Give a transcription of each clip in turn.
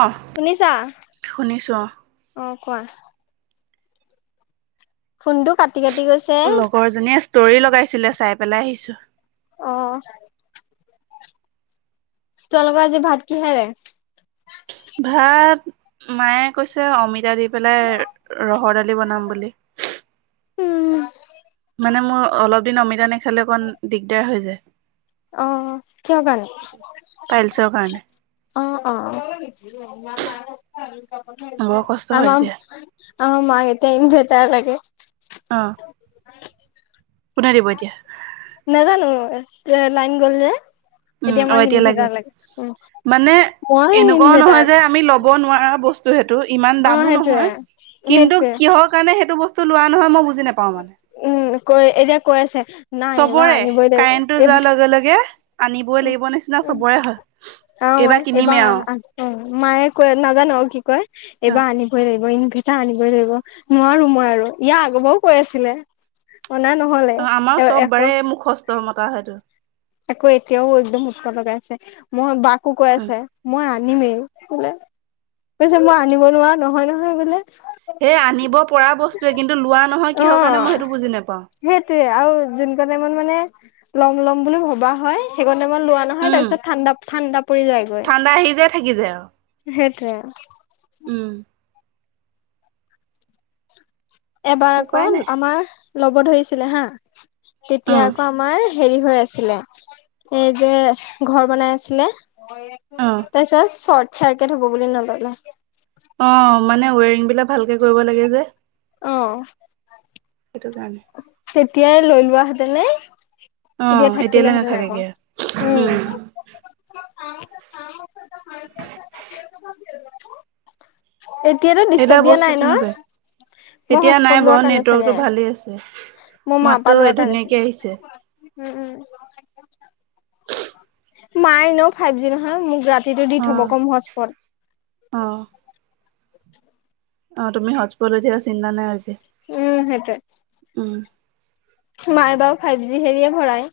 অ শুনিছা? শুনিছোঁ অ অ কোৱা খুন্দু কাট লগৰ জনীয়ে ষ্টৰি লগাইছিলে চাই পেলাই আহিছো অ তোমালোকৰ আজি ভাত কি খেৰে ভাত মায়ে কৈছে অমিত পজা দি পেলাই ৰহৰ দালি বনাম বুলি উম মানে মোৰ অলপ দিন অমিতা নেখালে অকণ দিগদাৰ হৈ যায় আহ কিয় ভাল পাইলছৰ কাৰণে অ অ বৰ কষ্ট আ হয় তেতিয়া অ মগেতে ইন ভেটাৰ লাগে অ কোনে দিব এতিয়া নাজানো এ লাইন গল যে এতিয়া মমাকিন ভেজাৰ লাগে মানে উ এনেকুৱাও নহয় যে আমি ল'ব নোৱাৰা বস্তু সেইটো ইমান অ দামো সেইটোয়ে নহয় কিন্তু সেইটোয়ে কিহৰ কাৰণে সেইটো বস্তু লোৱা নহয় মই বুজি নাপাওঁ মানে উম কৈ এতিয়া কৈ আছে নাই এইবাৰ চবৰে আনিবই কাৰেণ্টটো লাগিব এই যোৱাৰ লগে লগে আনিবই লাগিব নিচিনা উম চবৰে হয় অ মই কিনিমে এইবাৰ আৰু অ মায়ে কৈ নাজানো কি কয় এইবাৰ আনিবই লাগিব আনিবই ধৰিব নোৱাৰো মই আৰু ইয়াৰ আগৰ পৰাও কৈ আছিলে অনা নহলে অ আমাৰ এ চব এশ বাৰে মুখস্থ মতা সেইটো আকৌ এতিয়াও একদম উৎস লগাই আছে মই বাকো কৈ আছে মই আমেই বোলে কৈছে মই আনিব নোৱাৰা নহয় নহয় বোলে সেই আনিব পৰা বস্তুৱয়ে কিন্তু লোৱা নহয় কিহৰ কাৰণে মই সেইটো বুজি নোপাওঁ সেইটোৱে আৰু যোন কনে মন মানে লম ল'ম বুলি ভবা হয় সেইকাৰণে মই লোৱা নহয় উম তাৰপিছত ঠাণ্ডা ঠাণ্ডা ঠাণ্ডা আহি যায় থাকি যায় আও সেইটো আও এবাৰ উপায় আকৌ নাই আমাৰ ল'ব ধৰিছিলে হা তেতিয়া অ আকৌ আমাৰ হেৰি হৈ আছিলে এই যে ঘৰ বনাই আছিলে অ তাৰপিছত শৰ্ট চাৰ্কিট হব বুলি নললে অ মানে ৱেৰিং বিলাক ভালকে কৰিব লাগে যে অ সেইটো কাৰণে তেতিয়াই লৈ লোৱ হেঁতেনে অ এতিয়া এতিয়ালৈ থাকিলেহেঁতেন আকৌ নাথাকেগে উম এতিয়াতো সেইবিলাক ডিষ্টাৰ্ব দিয়া বস্তু নাই ন তেনেকুৱাই মোৰ এতিয়া নাই হাজপেড লোৱা বাৰু কাৰণে চাগে নেটৱৰ্কটো ভালেই আছে মোৰ মাাপ মাতটো লোৱা কাৰণে ধুনীয়াকে চাগে আহিছে উম উম মাই এনেও ফাইভ জি নহয় মোক সেইটো দি অ থব কম হজ্পল অ অ তুমি সজ পট লৈ দিয়া চিন্তা নাই আজি উম সেইটোৱে উম মায়ে বাও ফাইভ জি হেৰিয়ে ভৰাই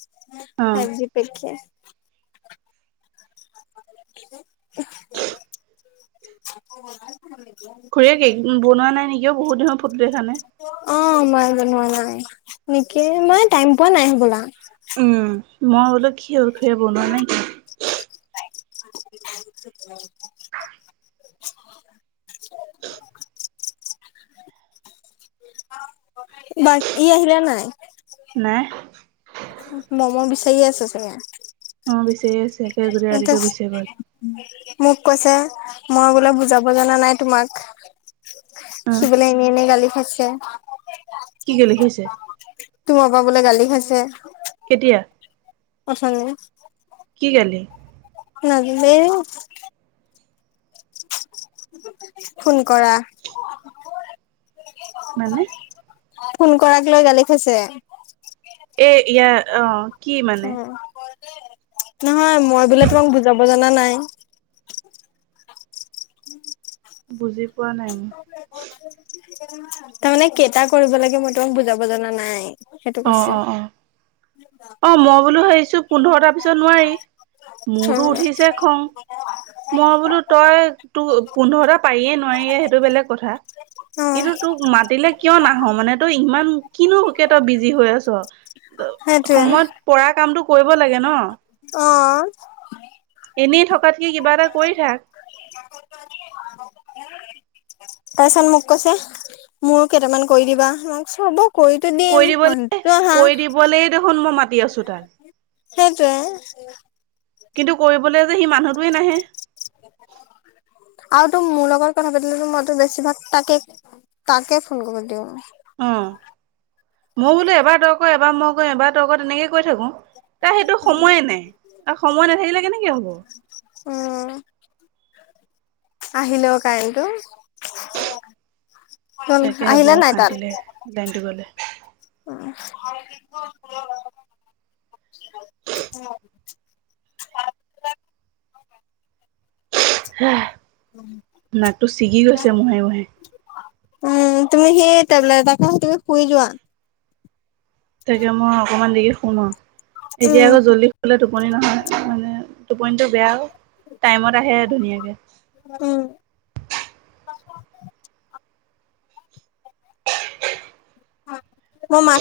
অ ফাইভ জি প্ৰেক্ষে [unintelligible] ঘূৰি কেক বনোৱা নাই নেকিও বহুত দিন হ'ল ফটো দেখা নাই অ মাই বনোৱা নাই নেকি মাই টাইম পোৱা নাই হবলা মই বোলো কি হ'ল খূড়ীয়ে বনোৱা নাই কিয় [unintelligible] বাৰক ই আহিলে নাই নাই মম বিচাৰিয়ে আছে ছাগে অ বিচাৰি য়ে আছে কালি গোটেই এ ত ৰাতিটো বিচাৰি গ'ল মোক কৈছে মই বোলে বুজাব জানানা নাই তোমাক অ সি বোলে এনে এনেই গালি খাইছে কি কি লিখিছে তোমাৰ পা বোলে গালি খাইছে কেতিয়া অথনি কেলে লাগিলে ফোন কৰা মানে? ফোন কৰাকলৈ গালি খাইছে। এ ইয়া অহ। অ নহয় মই বোলে তোমাক বুজাব জানা নাই। বুজি পোৱা নাই মই। তাৰমানে কেইটা কৰিব লাগে, মই তোমাক বুজাব জনা নাই, সেইটো অ অ কৈছে। অ অ মই বোলো ভাবিছো পোন্ধৰটাৰ পিছত নোৱাৰি, অ মোৰতো উঠিছে খং। মই বোলো তই তো পোন্ধৰটা পাৰিয়ে নোৱাৰিয়ে সেইটো বেলেগ কথা। অ কিন্তু তোক মাতিলে কিয় না নাহ, মানে তই ইমান কিনোকে তই বিজি হৈ আছ, সেইটোৱে সময়ত পৰা কামটো কৰিব লাগে ন। অহ এনেই থকাতকে কিবা এটা কৰি থাক। তাৰ পিছত মোক কৈছে, মোৰো কেইটামান কৰি দিবা, মই কৈছোঁ হব। কৰিতো দিম কৈ দিবলৈ মানুহটোতো আহা কৈ দিবলৈই দেখোন মই মাতি আছো তাক। সেইটোৱেই। কিন্তু কৰিবলৈ যে সি মানুহটোৱেই নাহে। [unintelligible] আৰুতো মোৰ লগত কথা পাতিলেটো মইতো বেছিভাগ তাকেই তাকেই ফোন কৰি দিওঁ। উম, মই বোলো এবাৰ তই কৰ, এবাৰ মই কৰোঁ এবাৰ তই কৰ তেনেকেই কৈ থাকো, তাৰ সেইটো সময়েই নাই আৰু সময় নাথাকিলে কেনেকে হব। উম। আহিলে অ কাৰেণ্টটো। ত তাকেহে বৰ আহিলে নাই অশান্তি তাত। [inaudible] লাগে। লাইনটো গ'লে উম। [unintelligible] হুহ, নাকটো ছিগি গৈছে মোহাৰি মোহাৰি। উম, তুমি টেবলেট এটা খাই তুমি শুই যোৱা। তাকে মই অকমান দেৰি শুম আৰু। এতিয়া আকৌ উম জল্দি শুলে টোপনি নহয় মানে। টোপনিটো বেয়া অ, টাইমত আহে ধুনীয়াকে। উম। মোৰ মা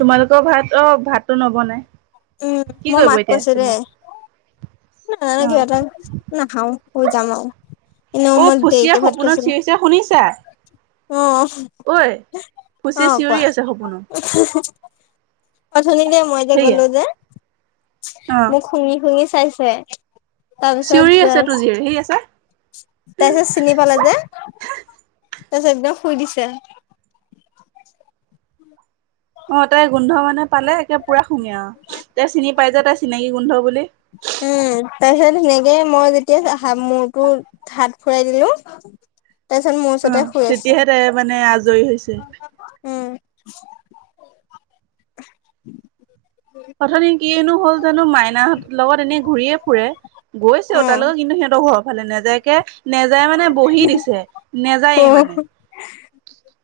তোমালোকৰ ভাত অ ভাততো নবনাই। উম, কি মই কৰিব মাক এতিয়া কৈছোঁ ৰেহ। তোমাৰ না অ না নাখাওঁ, শুই যাম আৰু। এনেও অ মই ফুচিয়া দেৰিকে ভাত সপোনত খাইছিলো। চিঞৰিছে শুনিছা অ ঐ ফুচিয়ে অ', চিঞৰি কোৱা? আছে সপোনত অথনি যে মই যে সেইয়া গ'লো যে অ মোক শুঙি শুঙি চাইছে। তাৰপিছত চিঞৰি আছে তোৰ জীয়েৰে হেৰি আছে তাৰপিছত চিনি পালে যে। তাৰপিছত একদম শুই দিছে। অ', তাই গোন্ধ মানে পালে একে পুৰা শুঙে আৰু, তাই চিনি পাই যে তাই চিনাকি গোন্ধ বুলি। উম, তাৰপিছত সেনেকে মই যেতিয়া মূৰটোত হাত ফুৰাই দিলো, তাৰপিছত মোৰ ওচৰতে অহ, শুই আছে তেতিয়াহে তাই মানে আজৰি হৈছে। উম। [inaudible] প্ৰথম দিন কিনো হ'ল জানো, মাইনাহঁতৰ লগত এনেই ঘূৰিয়েই ফুৰে। গৈছেও অ তালৈ, কিন্তু সিহঁতৰ ঘৰৰ ফালে নেজায়কে নেজায় মানে বহি দিছে, নে অহ।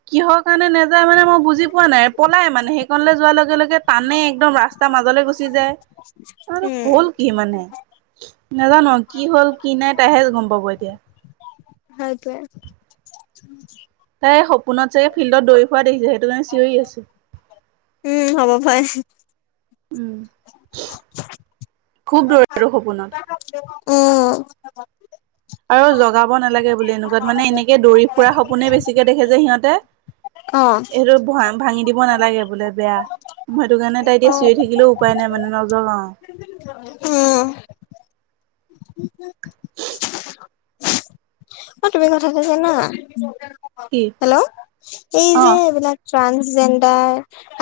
কিহৰ কাৰণে নেযায় মানে মই বুজি পোৱা নাই, পলাই মানে সেইখনলৈ যোৱাৰ লগে লগে টানে একদম ৰাচ তাৰ মাজলৈ গুচি যায় আৰু উম হ'ল কি মানে নাজানো কি হ'ল কি নাই তাইহে গম পাব এতিয়া হতে তাই সপোনত চাগে ফিল্ডত দৌৰি ফোৱা দেখিছে সেইটো কাৰণে চিঞৰি আছো উম হ'ব ভাই উম খুব দৰ ৰো সপোনত উম আৰু জগাব নালাগে বুলি এনেকুৱাত মানে এনেকে দৌৰি ফুৰা সপোনে বেছিকে দেখে যে সিহঁতে অ এইটো ভ ভাঙি দিব নালাগে বোলে বেয়া মইটো কাৰণে তাই অ এতিয়া চুঞে থাকিলেও উপায় নাই মানে নজ অ আহ তুি কথা না কি হেল্ল' এই অ যে এইবিলাক ট্ৰানসজেণ্ডাৰ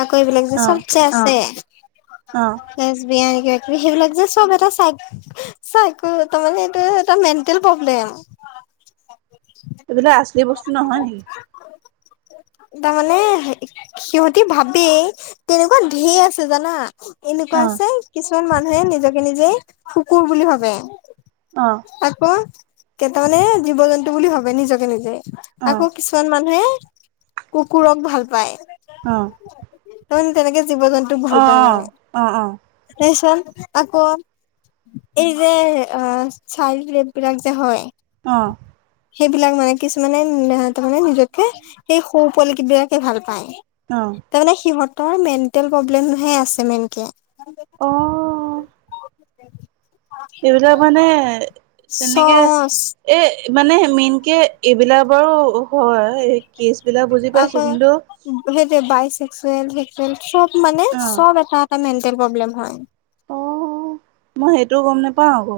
আকৌ এইবিলাক যে অ চব যেে আছে অ লেছ বিয়ান সেইবিলাক যে চব এটা চাই তাৰে এইটো এটা মেেল প্ৰব্লেম এইবিলাক আচলি বস্তু নহয় নেকি তাৰমানে সিহঁতি ভাবেই তেনেকুৱা ঢেৰ আছে জানা এনেকুৱা অ আছে কিছুমান মানুহে নিজকে নিজেই শুকুৰ বুলি ভাবে অ আকৌ কেইটামানে জীৱ জন্তু বুলি ভাবে নিজকে নিজে অ আকৌ কিছুমান মানুহে কুকুৰক ভাল পায় অ তাৰমানে তেনেকে জীৱ জন্তুক অ ভাল পায় অ অ মানে স চ আকৌ এই যে অ চাৰফ বিলাক যে হয় অ সেইবিলাক মানে কিছুমানে তাৰ মানে নিজকে সেই সৌ উপল বিলাকে ভাল পায় অ তাৰ মানে সিহঁতৰ মেণ্টেল প্ৰব্লেমহে আছে মেনকে অ এইবিলাক মানে তেনেকে চচ এ মানে মেইন কে এইবিলাকাৰু হয় কেচ বিলাক বুজি পাইছো আকৌ কিন্তু সেই যে বাইছে ব মানে অ চব এটা এটা মেটেল প্ৰব্লেম হয় অ মই সেইটোও গম নোপাও আকৌ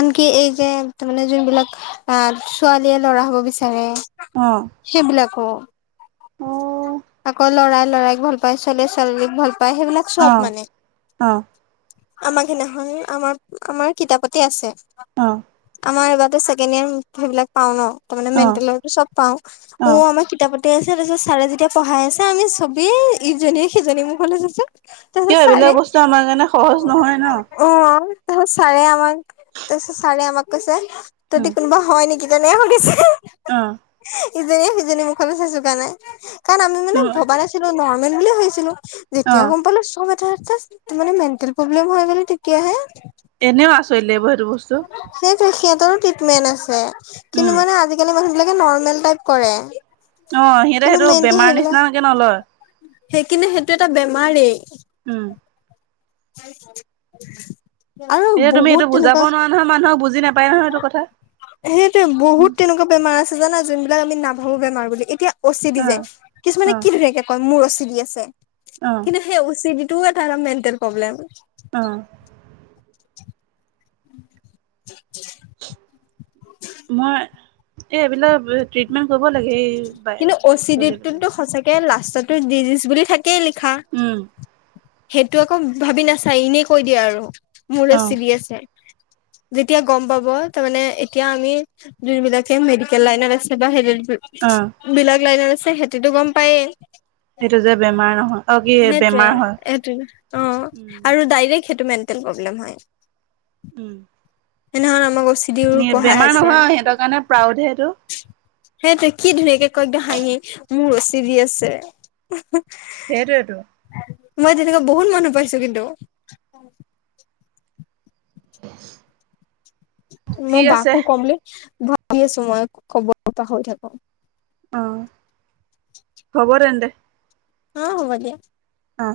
আনকি এই যে তাৰ মানে যোন বিলাক আহ ছোৱালীয়ে ল'ৰা হব বিচাৰে অ ক অ লৰাক ভাল পায় ছোৱালী ছোৱালীক ভাল পায় সেইবিলাক অ চব মানে অ আমাৰ সেইদিনাখন আমাৰ আমাৰ কিতাপতে আছে আমাৰ এবাৰ ছেকেড ইয়াৰ সেইবিলাক পাও ন তাৰে অ অ মেেল চব পাও অ ম আমাৰ কিতাপ গেট আছে তাৰপিছত ছাৰে যেতিয়া পঢ়াই আছে আমি চবেই ইজনীয়ে সিজনী মোৰখলে আছো কিয় এইবিলাক বস্তু আমাৰ কাৰণে সহজ নহয় ন অ তাৰত ছাৰে আমাক তাৰপিছত ছাৰে আমাক কৈছে তহদি কোনোবা হয় নেকি নে মুগিছে অ ইজনীয়ে সিজনী মুখত চাইছো কাৰণে কাৰণ আমি মানে তোম ভবা নাছিলো নৰ্মেল বুলিুলিয়ে ভাবিছিলো অ যেতিয়া গম পালো চব এটা এে মেন্টেল প্ৰব্লেম হৈ গ তেতিয়াহে এনেও আছৰি বতো বস্তু মেন্ আছে কিন্তু উম মানে আজিকালি মানুহ বিে নৰ্মেল টাইপ কৰে অ সিহঁতে কিন্তু সেইটো বেমাৰ নিচিনা নকে নহলয় সেই কিনে সেইটো এটা বেমাৰেই উম হয় এতিয়া তুমি এইটো বুজাব নোৱাৰা নহয় মানুহক বুজি নাপায় নহয় এইটো কথা সেইটোয়ে বহুত তেনেকুৱা বেমাৰ আছে জানা যোনবিলাক আমি নাবো বেমাৰ বুলি এতিয়া অচি দি অ যে কিছুমানে অ কি ধুনীয়াকে কয় মোৰ অচি টি ভি আছে অ কিন্তু সেই অচিবিটো এটা মেণ্টেল প্ৰব্লেম অ [inaudible] মই এই বিলাক টিটমেণ কৰ হব লাগে এই বাই ছোৱালী বিলাক তাতে ডিজিজ বুলি থাকেই লিখা উম সেইটো আকৌ ভাবি নাচাই এনেই কৈ দিয়ে আৰু মোৰে অ চিবি আছে যেতিয়া গম পাব তাৰ মানে এতিয়া আমি যোনবিলাকে মেডিকেল লাইনত আছে বা সেই অ বিলাক লাইনত আছে সেইটো গম পায়েই সেইটো যে বেমাৰ নহয় অ কি সেইটোৱে বেমাৰ হয় সেইটো অ উম আৰু ডাইৰেক সেইটো মেটেল প্ৰব্লেম হয় উম এনে হ'লে আমাক অ চি ডিৰ পঢ়াই বেমাৰ আছে নহয় সিহঁতৰ কাৰণে প্ৰাউডহে এইটো সেইটোৱে কি ধুনীয়াকে কয় একদম হাঁহি মোৰ চিৰি আছে সেইটোৱেতো মই তেনেকে বহুত মানুহ পাইছো কিন্তু [inaudible] মই ঠিক আছে। বাকো কমলে ভাবি আছো মই ক'ব পাহৰি থাকো। অহ, হব তেন্তে। অ, হব দিয়া। অ',